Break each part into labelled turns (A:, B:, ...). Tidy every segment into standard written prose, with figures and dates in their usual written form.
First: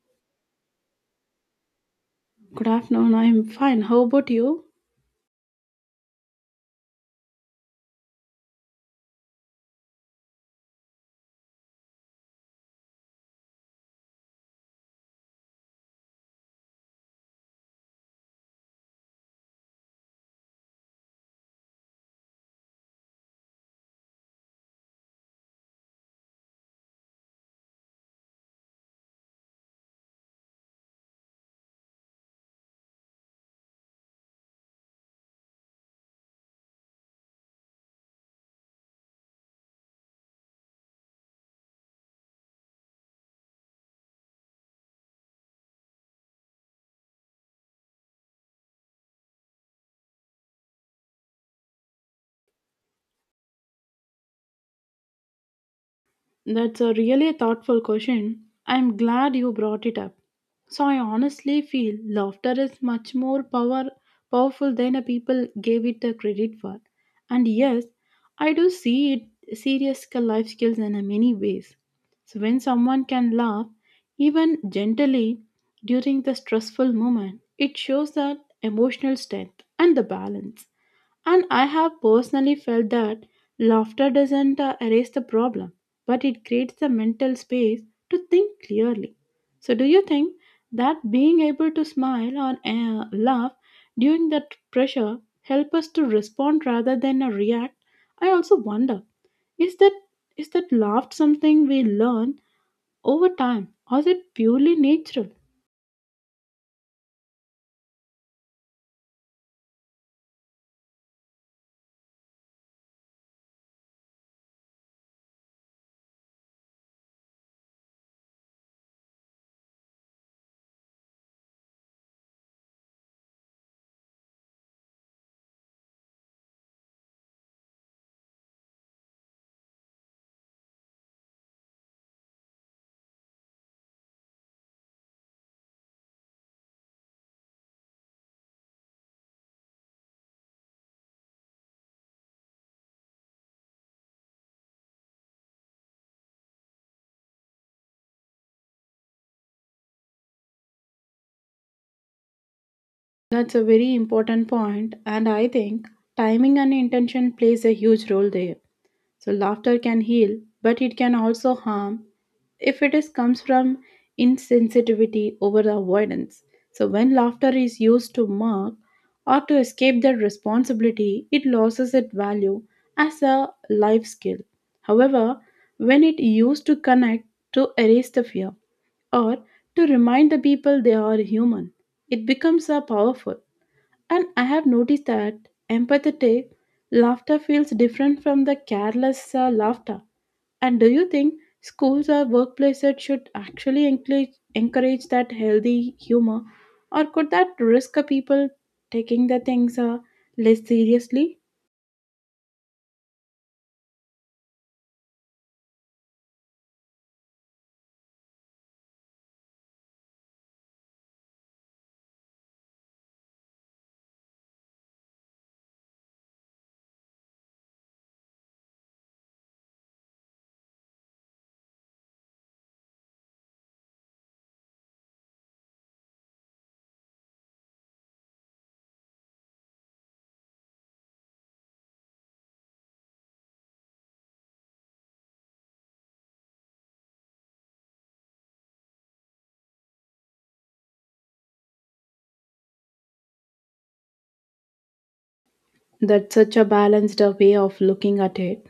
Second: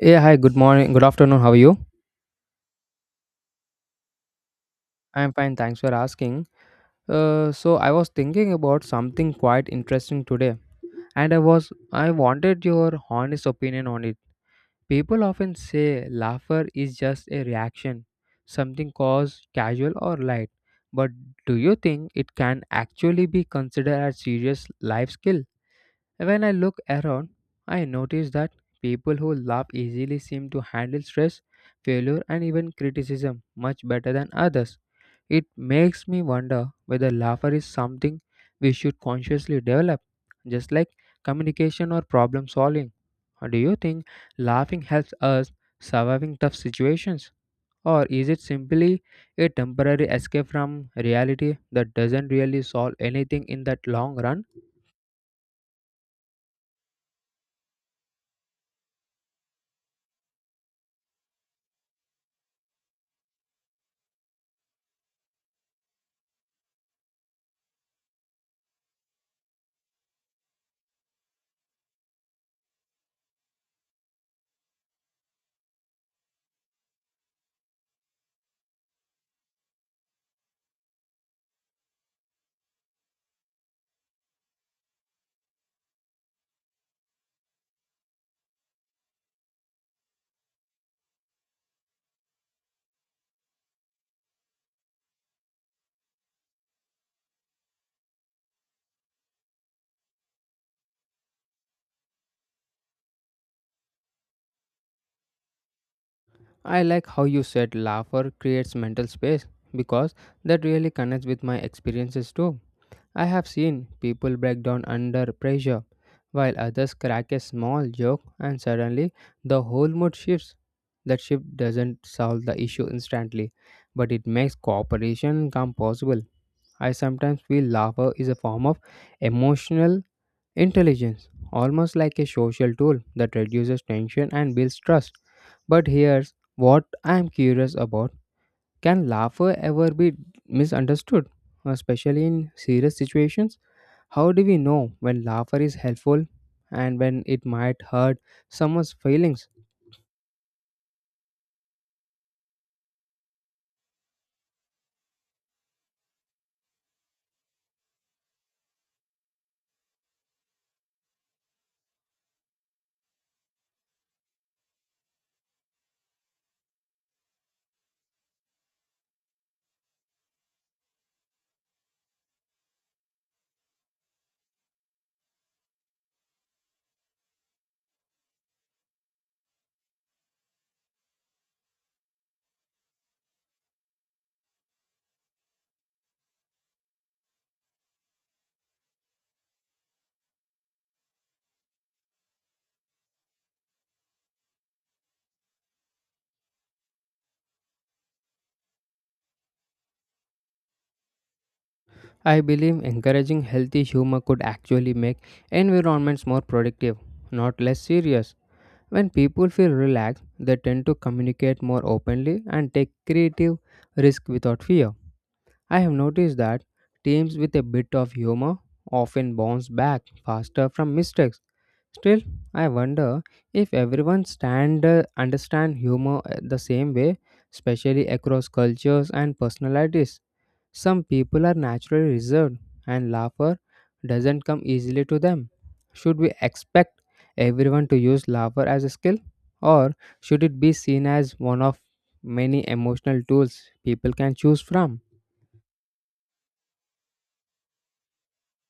A: Yeah, hi, good morning, good afternoon. How are you?
B: Good afternoon. I'm fine. How about you?
A: I'm fine, thanks for asking. So I was thinking about something quite interesting today, and I wanted your honest opinion on it. People often say laughter is just a reaction, something caused casual or light. But do you think it can actually be considered a serious life skill? When I look around, I notice that people who laugh easily seem to handle stress, failure, and even criticism much better than others. It makes me wonder whether laughter is something we should consciously develop, just like communication or problem solving. Or do you think laughing helps us surviving tough situations? Or is it simply a temporary escape from reality that doesn't really solve anything in that long run?
B: That's a really thoughtful question. I'm glad you brought it up. So I honestly feel laughter is much more powerful than a people gave it the credit for. And yes, I do see it life skills in a many ways. So when someone can laugh, even gently during the stressful moment, it shows that emotional strength and the balance. And I have personally felt that laughter doesn't erase the problem, but it creates the mental space to think clearly. So, do you think that being able to smile or laugh during that pressure help us to respond rather than react? I also wonder is that is that laugh something we learn over time or is it purely natural?
A: I like how you said laughter creates mental space because that really connects with my experiences too. I have seen people break down under pressure while others crack a small joke and suddenly the whole mood shifts. That shift doesn't solve the issue instantly, but it makes cooperation come possible. I sometimes feel laughter is a form of emotional intelligence, almost like a social tool that reduces tension and builds trust. But here's what I'm curious about, can laughter ever be misunderstood, especially in serious situations? How do we know when laughter is helpful and when it might hurt someone's feelings?
B: That's a very important point, and I think timing and intention plays a huge role there. So laughter can heal, but it can also harm if it is comes from insensitivity over the avoidance. So when laughter is used to mock or to escape that responsibility, it loses its value as a life skill. However, when it used to connect to erase the fear or to remind the people they are human, it becomes a powerful. And I have noticed that empathetic laughter feels different from the careless laughter. And do you think schools or workplaces should actually encourage that healthy humor, or could that risk a people taking the things less seriously?
A: I believe encouraging healthy humor could actually make environments more productive, not less serious. When people feel relaxed, they tend to communicate more openly and take creative risk without fear. I have noticed that teams with a bit of humor often bounce back faster from mistakes. Still, I wonder if everyone stand understand humor the same way, especially across cultures and personalities. Some people are naturally reserved, and laughter doesn't come easily to them. Should we expect everyone to use laughter as a skill, or should it be seen as one of many emotional tools people can choose from?
B: That's such a balanced way of looking at it.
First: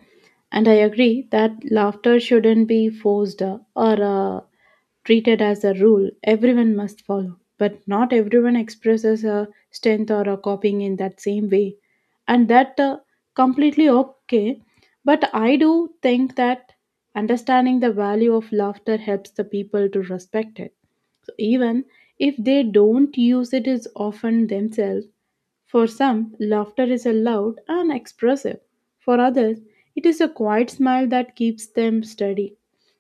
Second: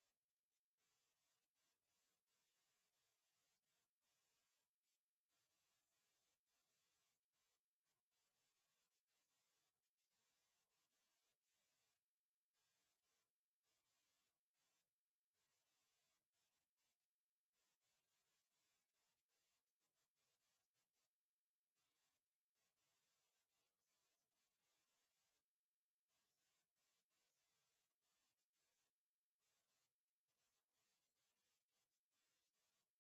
B: And I agree that laughter shouldn't be forced or treated as a rule everyone must follow. But not everyone expresses a strength or a copying in that same way. And that completely okay. But I do think that understanding the value of laughter helps the people to respect it. So even if they don't use it as often themselves, for some, laughter is loud and expressive. For others, it is a quiet smile that keeps them steady.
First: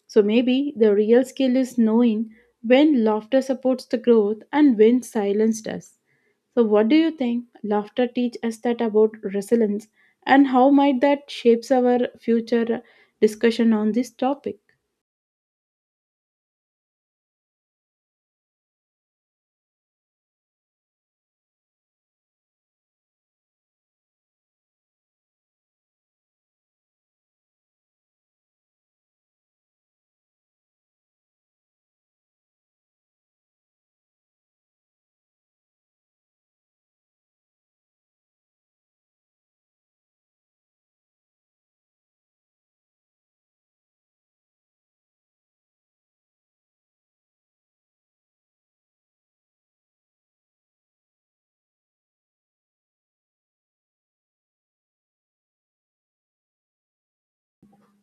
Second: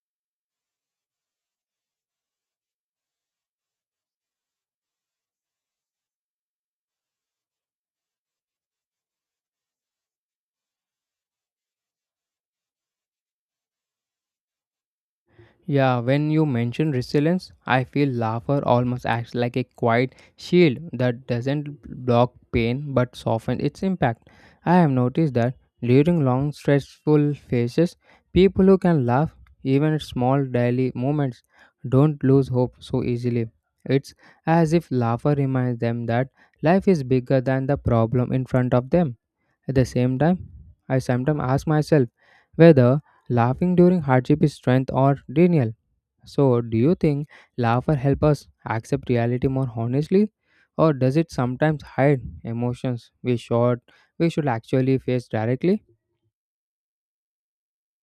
B: So maybe the real skill is knowing when laughter supports the growth and when silence does. So what do you think laughter teach us that about resilience and how might that shapes our future discussion on this topic?
A: Yeah, when you mention resilience, I feel laughter almost acts like a quiet shield that doesn't block pain but softens its impact. I have noticed that during long stressful phases, people who can laugh even at small daily moments don't lose hope so easily. It's as if laughter reminds them that life is bigger than the problem in front of them. At the same time, I sometimes ask myself whether laughing during hardship is strength or denial. So, do you think laughter help us accept reality more honestly, or does it sometimes hide emotions we should actually face directly?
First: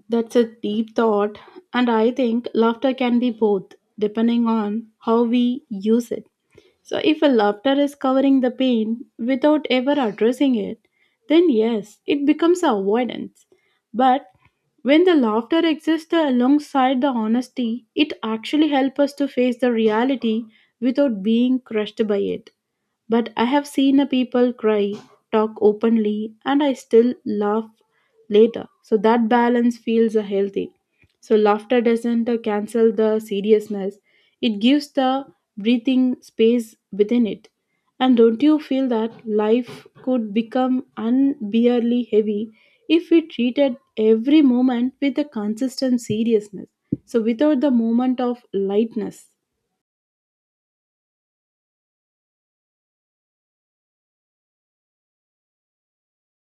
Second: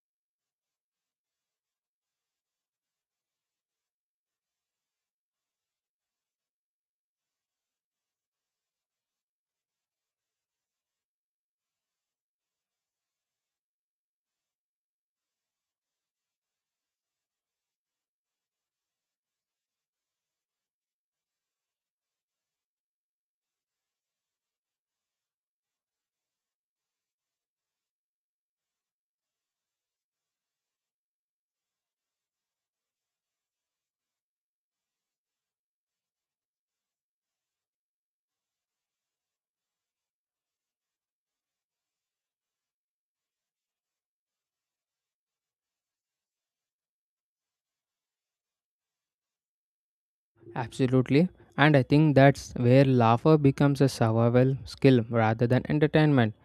B: That's a deep thought and I think laughter can be both depending on how we use it. So, if a laughter is covering the pain without ever addressing it, then yes, it becomes avoidance. But when the laughter exists alongside the honesty, it actually helps us to face the reality without being crushed by it. But I have seen a people cry, talk openly, and I still laugh later. So that balance feels healthy. So laughter doesn't cancel the seriousness. It gives the breathing space within it. And don't you feel that life could become unbearably heavy if we treated every moment with a consistent seriousness? So, without the moment of lightness.
A: Absolutely. And I think that's where laughter becomes a survival skill rather than entertainment.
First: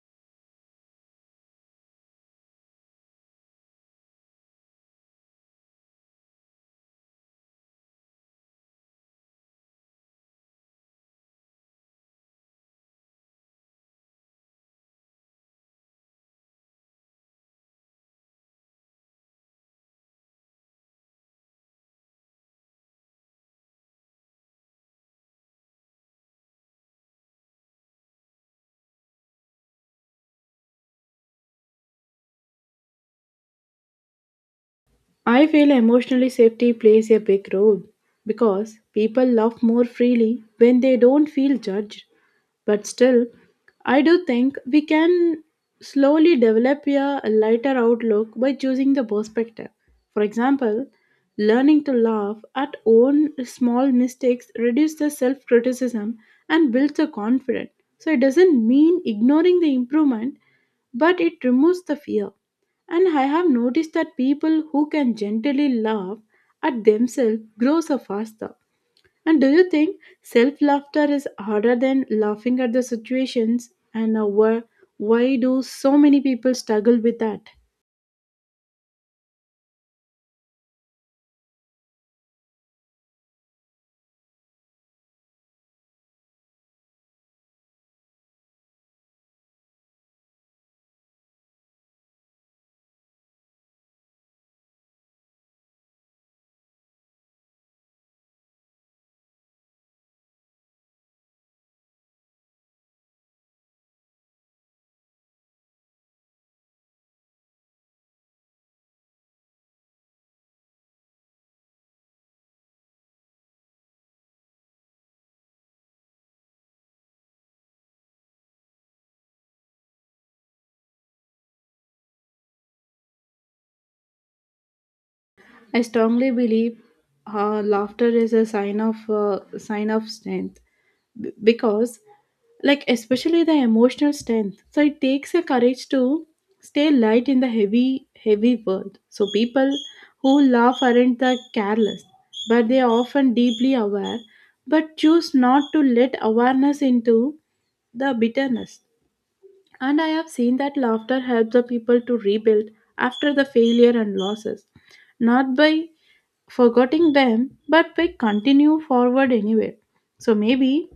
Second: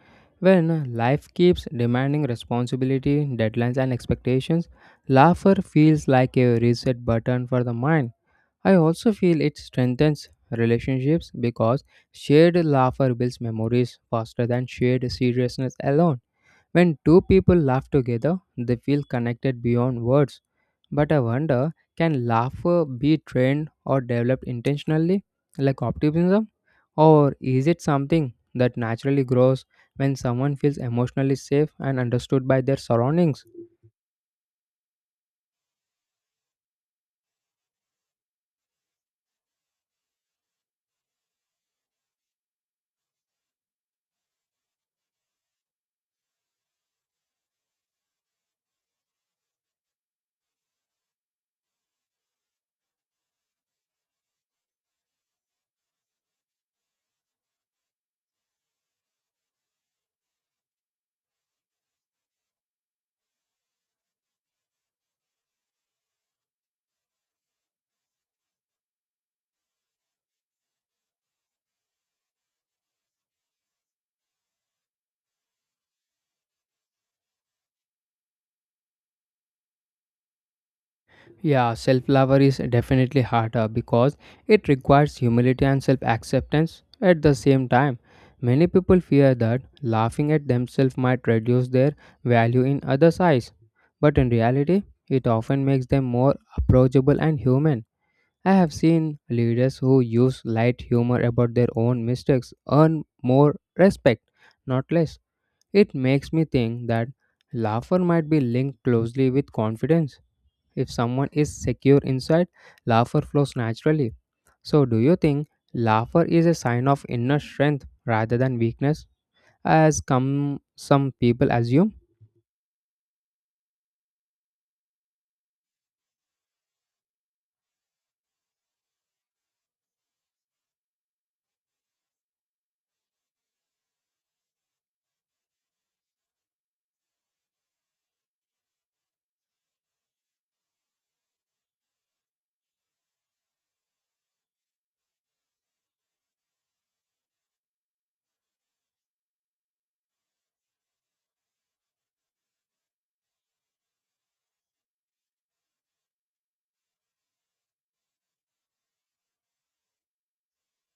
A: When life keeps demanding responsibility, deadlines, and expectations, laughter feels like a reset button for the mind. I also feel it strengthens relationships because shared laughter builds memories faster than shared seriousness alone. When two people laugh together, they feel connected beyond words. But I wonder, can laughter be trained or developed intentionally, like optimism? Or is it something that naturally grows when someone feels emotionally safe and understood by their surroundings?
B: I feel emotionally safety plays a big role because people love more freely when they don't feel judged. But still, I do think we can slowly develop a lighter outlook by choosing the perspective. For example, learning to laugh at own small mistakes reduces the self-criticism and builds the confidence. So it doesn't mean ignoring the improvement, but it removes the fear. And I have noticed that people who can gently laugh at themselves grow so faster. And do you think self laughter is harder than laughing at the situations? And why do so many people struggle with that?
A: Yeah, self love is definitely harder because it requires humility and self acceptance at the same time. Many people fear that laughing at themselves might reduce their value in others' eyes, but in reality, it often makes them more approachable and human. I have seen leaders who use light humor about their own mistakes earn more respect, not less. It makes me think that laughter might be linked closely with confidence. If someone is secure inside, laughter flows naturally. So, do you think laughter is a sign of inner strength rather than weakness, as come some people assume?
B: I strongly believe laughter is a sign of strength because like especially the emotional strength, so it takes a courage to stay light in the heavy world. So people who laugh aren't the careless, but they are often deeply aware but choose not to let awareness into the bitterness. And I have seen that laughter helps the people to rebuild after the failure and losses, not by forgetting them, but we continue forward anyway. So maybe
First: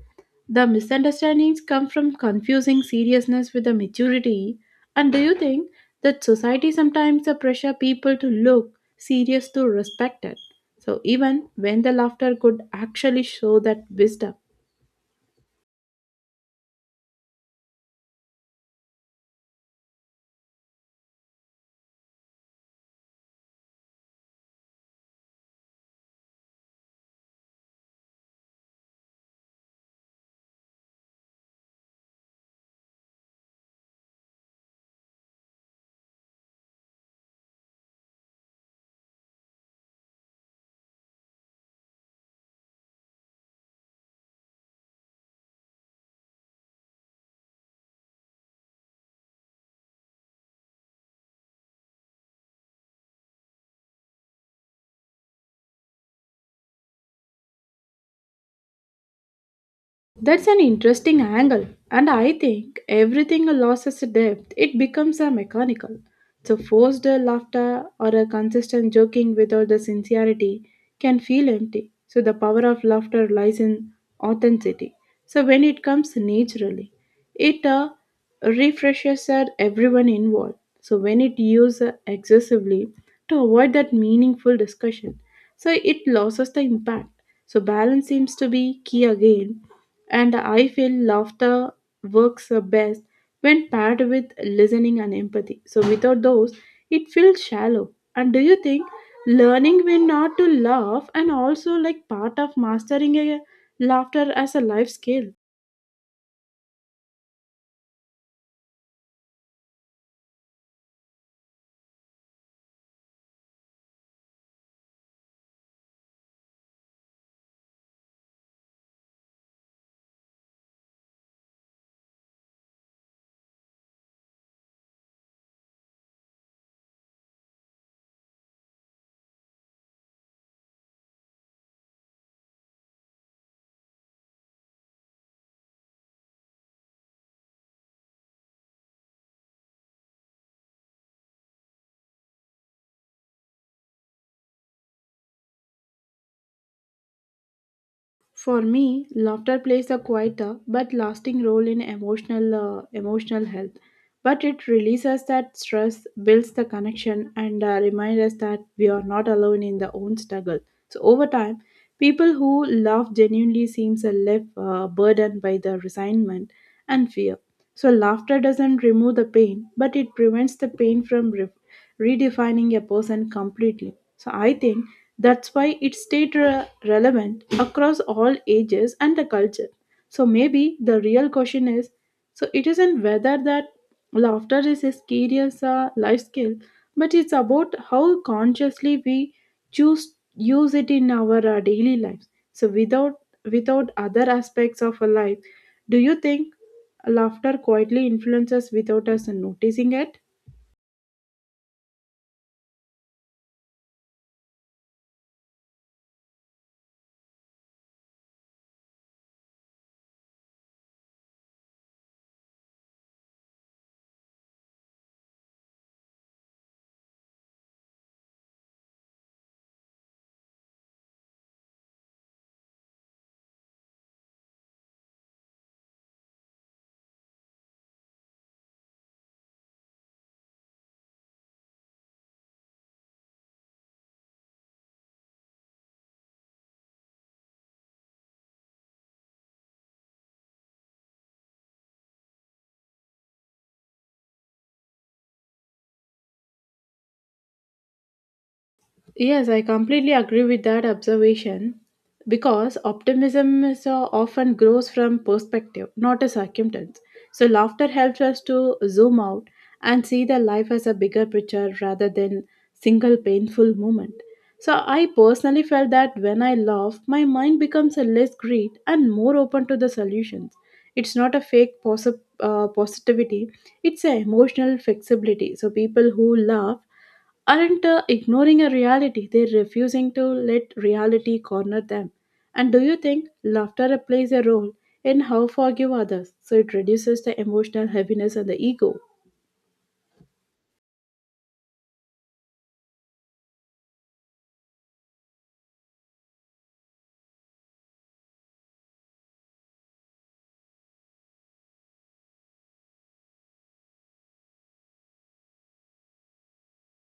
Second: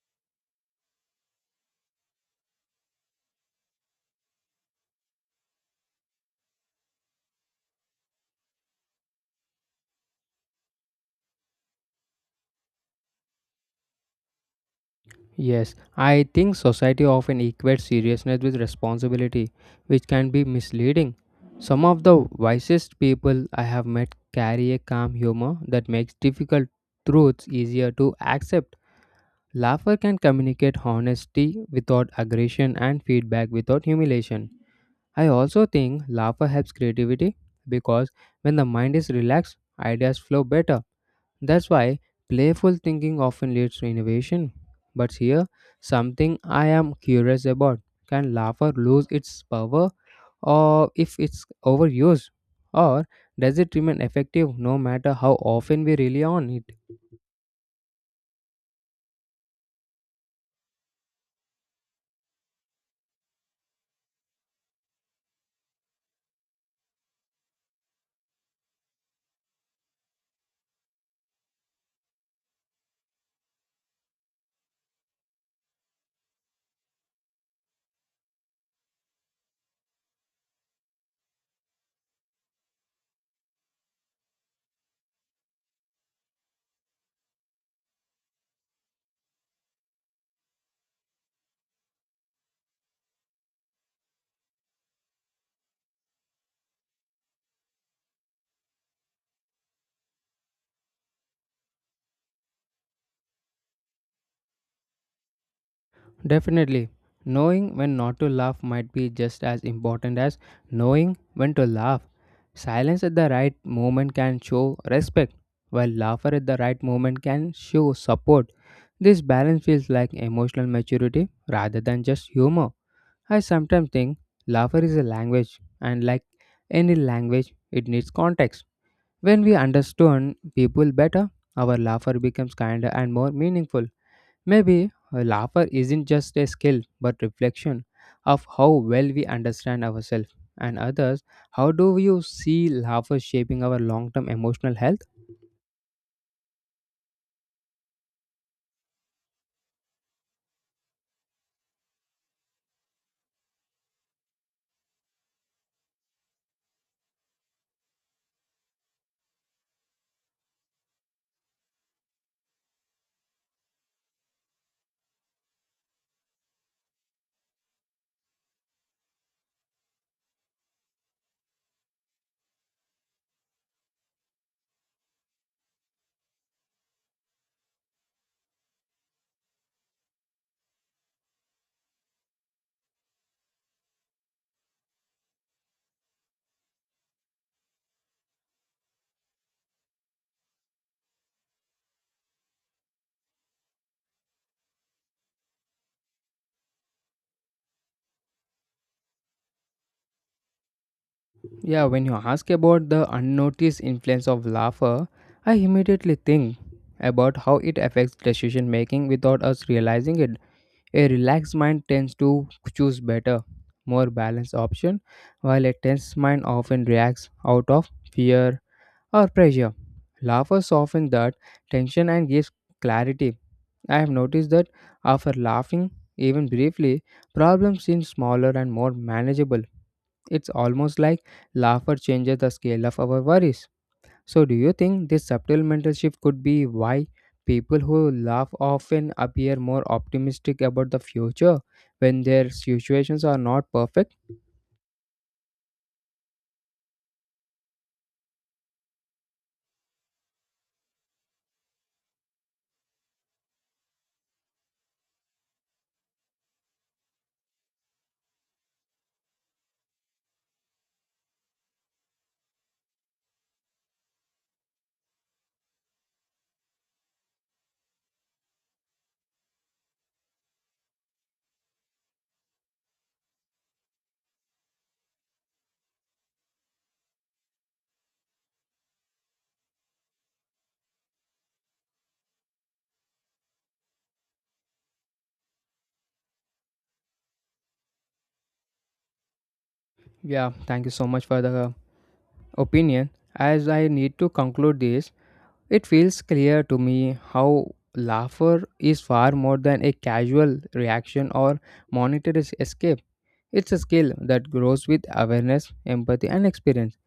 B: the misunderstandings come from confusing seriousness with the maturity. And do you think that society sometimes pressure people to look serious to respected? So even when the laughter could actually show that wisdom.
A: Yes, I think society often equates seriousness with responsibility, which can be misleading. Some of the wisest people I have met carry a calm humor that makes difficult truths easier to accept. Laughter can communicate honesty without aggression and feedback without humiliation. I also think laughter helps creativity because when the mind is relaxed, ideas flow better. That's why playful thinking often leads to innovation. But here, something I am curious about, can laughter lose its power or if it's overused? Or does it remain effective no matter how often we rely on it?
B: That's an interesting angle, and I think everything loses depth. It becomes a mechanical. So forced laughter or a consistent joking without the sincerity can feel empty. So the power of laughter lies in authenticity. So when it comes naturally, it refreshes everyone involved. So when it used excessively to avoid that meaningful discussion, so it loses the impact. So balance seems to be key again and I feel laughter works best when paired with listening and empathy. So without those, it feels shallow. And do you think learning when not to laugh and also like part of mastering a laughter as a life skill?
A: Definitely. Knowing when not to laugh might be just as important as knowing when to laugh. Silence at the right moment can show respect, while laughter at the right moment can show support. This balance feels like emotional maturity rather than just humor. I sometimes think laughter is a language, and like any language, it needs context. When we understand people better, our laughter becomes kinder and more meaningful. Maybe laughter isn't just a skill but reflection of how well we understand ourselves and others. How do you see laughter shaping our long-term emotional health?
B: For me, laughter plays a quieter but lasting role in emotional health. But it releases that stress, builds the connection, and reminds us that we are not alone in the own struggle. So over time, people who laugh genuinely seems a less burdened by the resignment and fear. So, laughter doesn't remove the pain, but it prevents the pain from redefining a person completely. So, I think that's why it stayed relevant across all ages and the culture. So, maybe the real question is so it isn't whether that laughter is a skill as a life skill, but it's about how consciously we choose use it in our daily lives. So, without other aspects of our life, do you think laughter quietly influences us without us noticing it?
A: Yeah, when you ask about the unnoticed influence of laughter, I immediately think about how it affects decision making without us realizing it. A relaxed mind tends to choose better, more balanced option, while a tense mind often reacts out of fear or pressure. Laughter softens that tension and gives clarity. I have noticed that after laughing, even briefly, problems seem smaller and more manageable. It's almost like laughter changes the scale of our worries. So, do you think this subtle mental shift could be why people who laugh often appear more optimistic about the future when their situations are not perfect?
B: Yes, I completely agree with that observation because optimism is, often grows from perspective, not a circumstance. So, laughter helps us to zoom out and see the life as a bigger picture rather than single painful moment. So, I personally felt that when I laugh, my mind becomes a less greed and more open to the solutions. It's not a fake positivity; it's an emotional flexibility. So, people who laugh aren't ignoring a reality, they're refusing to let reality corner them. And do you think laughter plays a role in how forgive others? So it reduces the emotional heaviness and the ego.
A: Yeah, thank you so much for the opinion. As I need to conclude this, it feels clear to me how laughter is far more than a casual reaction or monetary escape. It's a skill that grows with awareness, empathy, and experience,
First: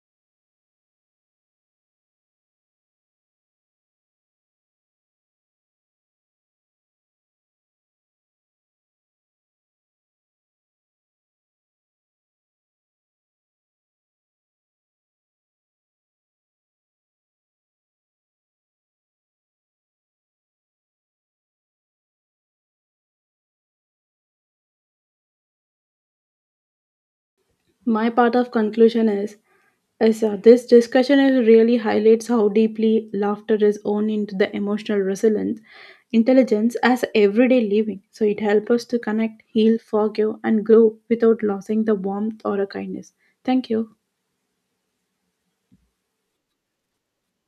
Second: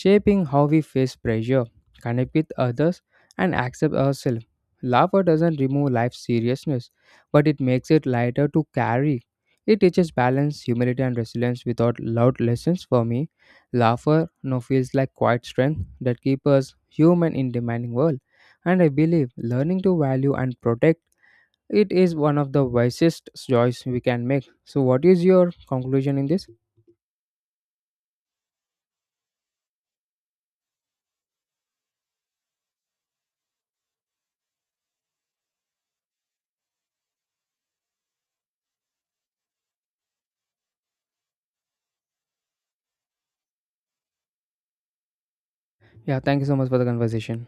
A: shaping how we face pressure, connect with others, and accept ourselves. Laughter doesn't remove life's seriousness, but it makes it lighter to carry. It teaches balance, humility, and resilience without loud lessons for me. Laughter now feels like quiet strength that keeps us human in demanding world. And I believe learning to value and protect it is one of the wisest choice we can make. So, what is your conclusion in this?
B: My part of conclusion is this discussion is really highlights how deeply laughter is owned into the emotional resilience, intelligence as everyday living. So it helps us to connect, heal, forgive, and grow without losing the warmth or a kindness. Thank you.
A: Yeah, thank you so much for the conversation.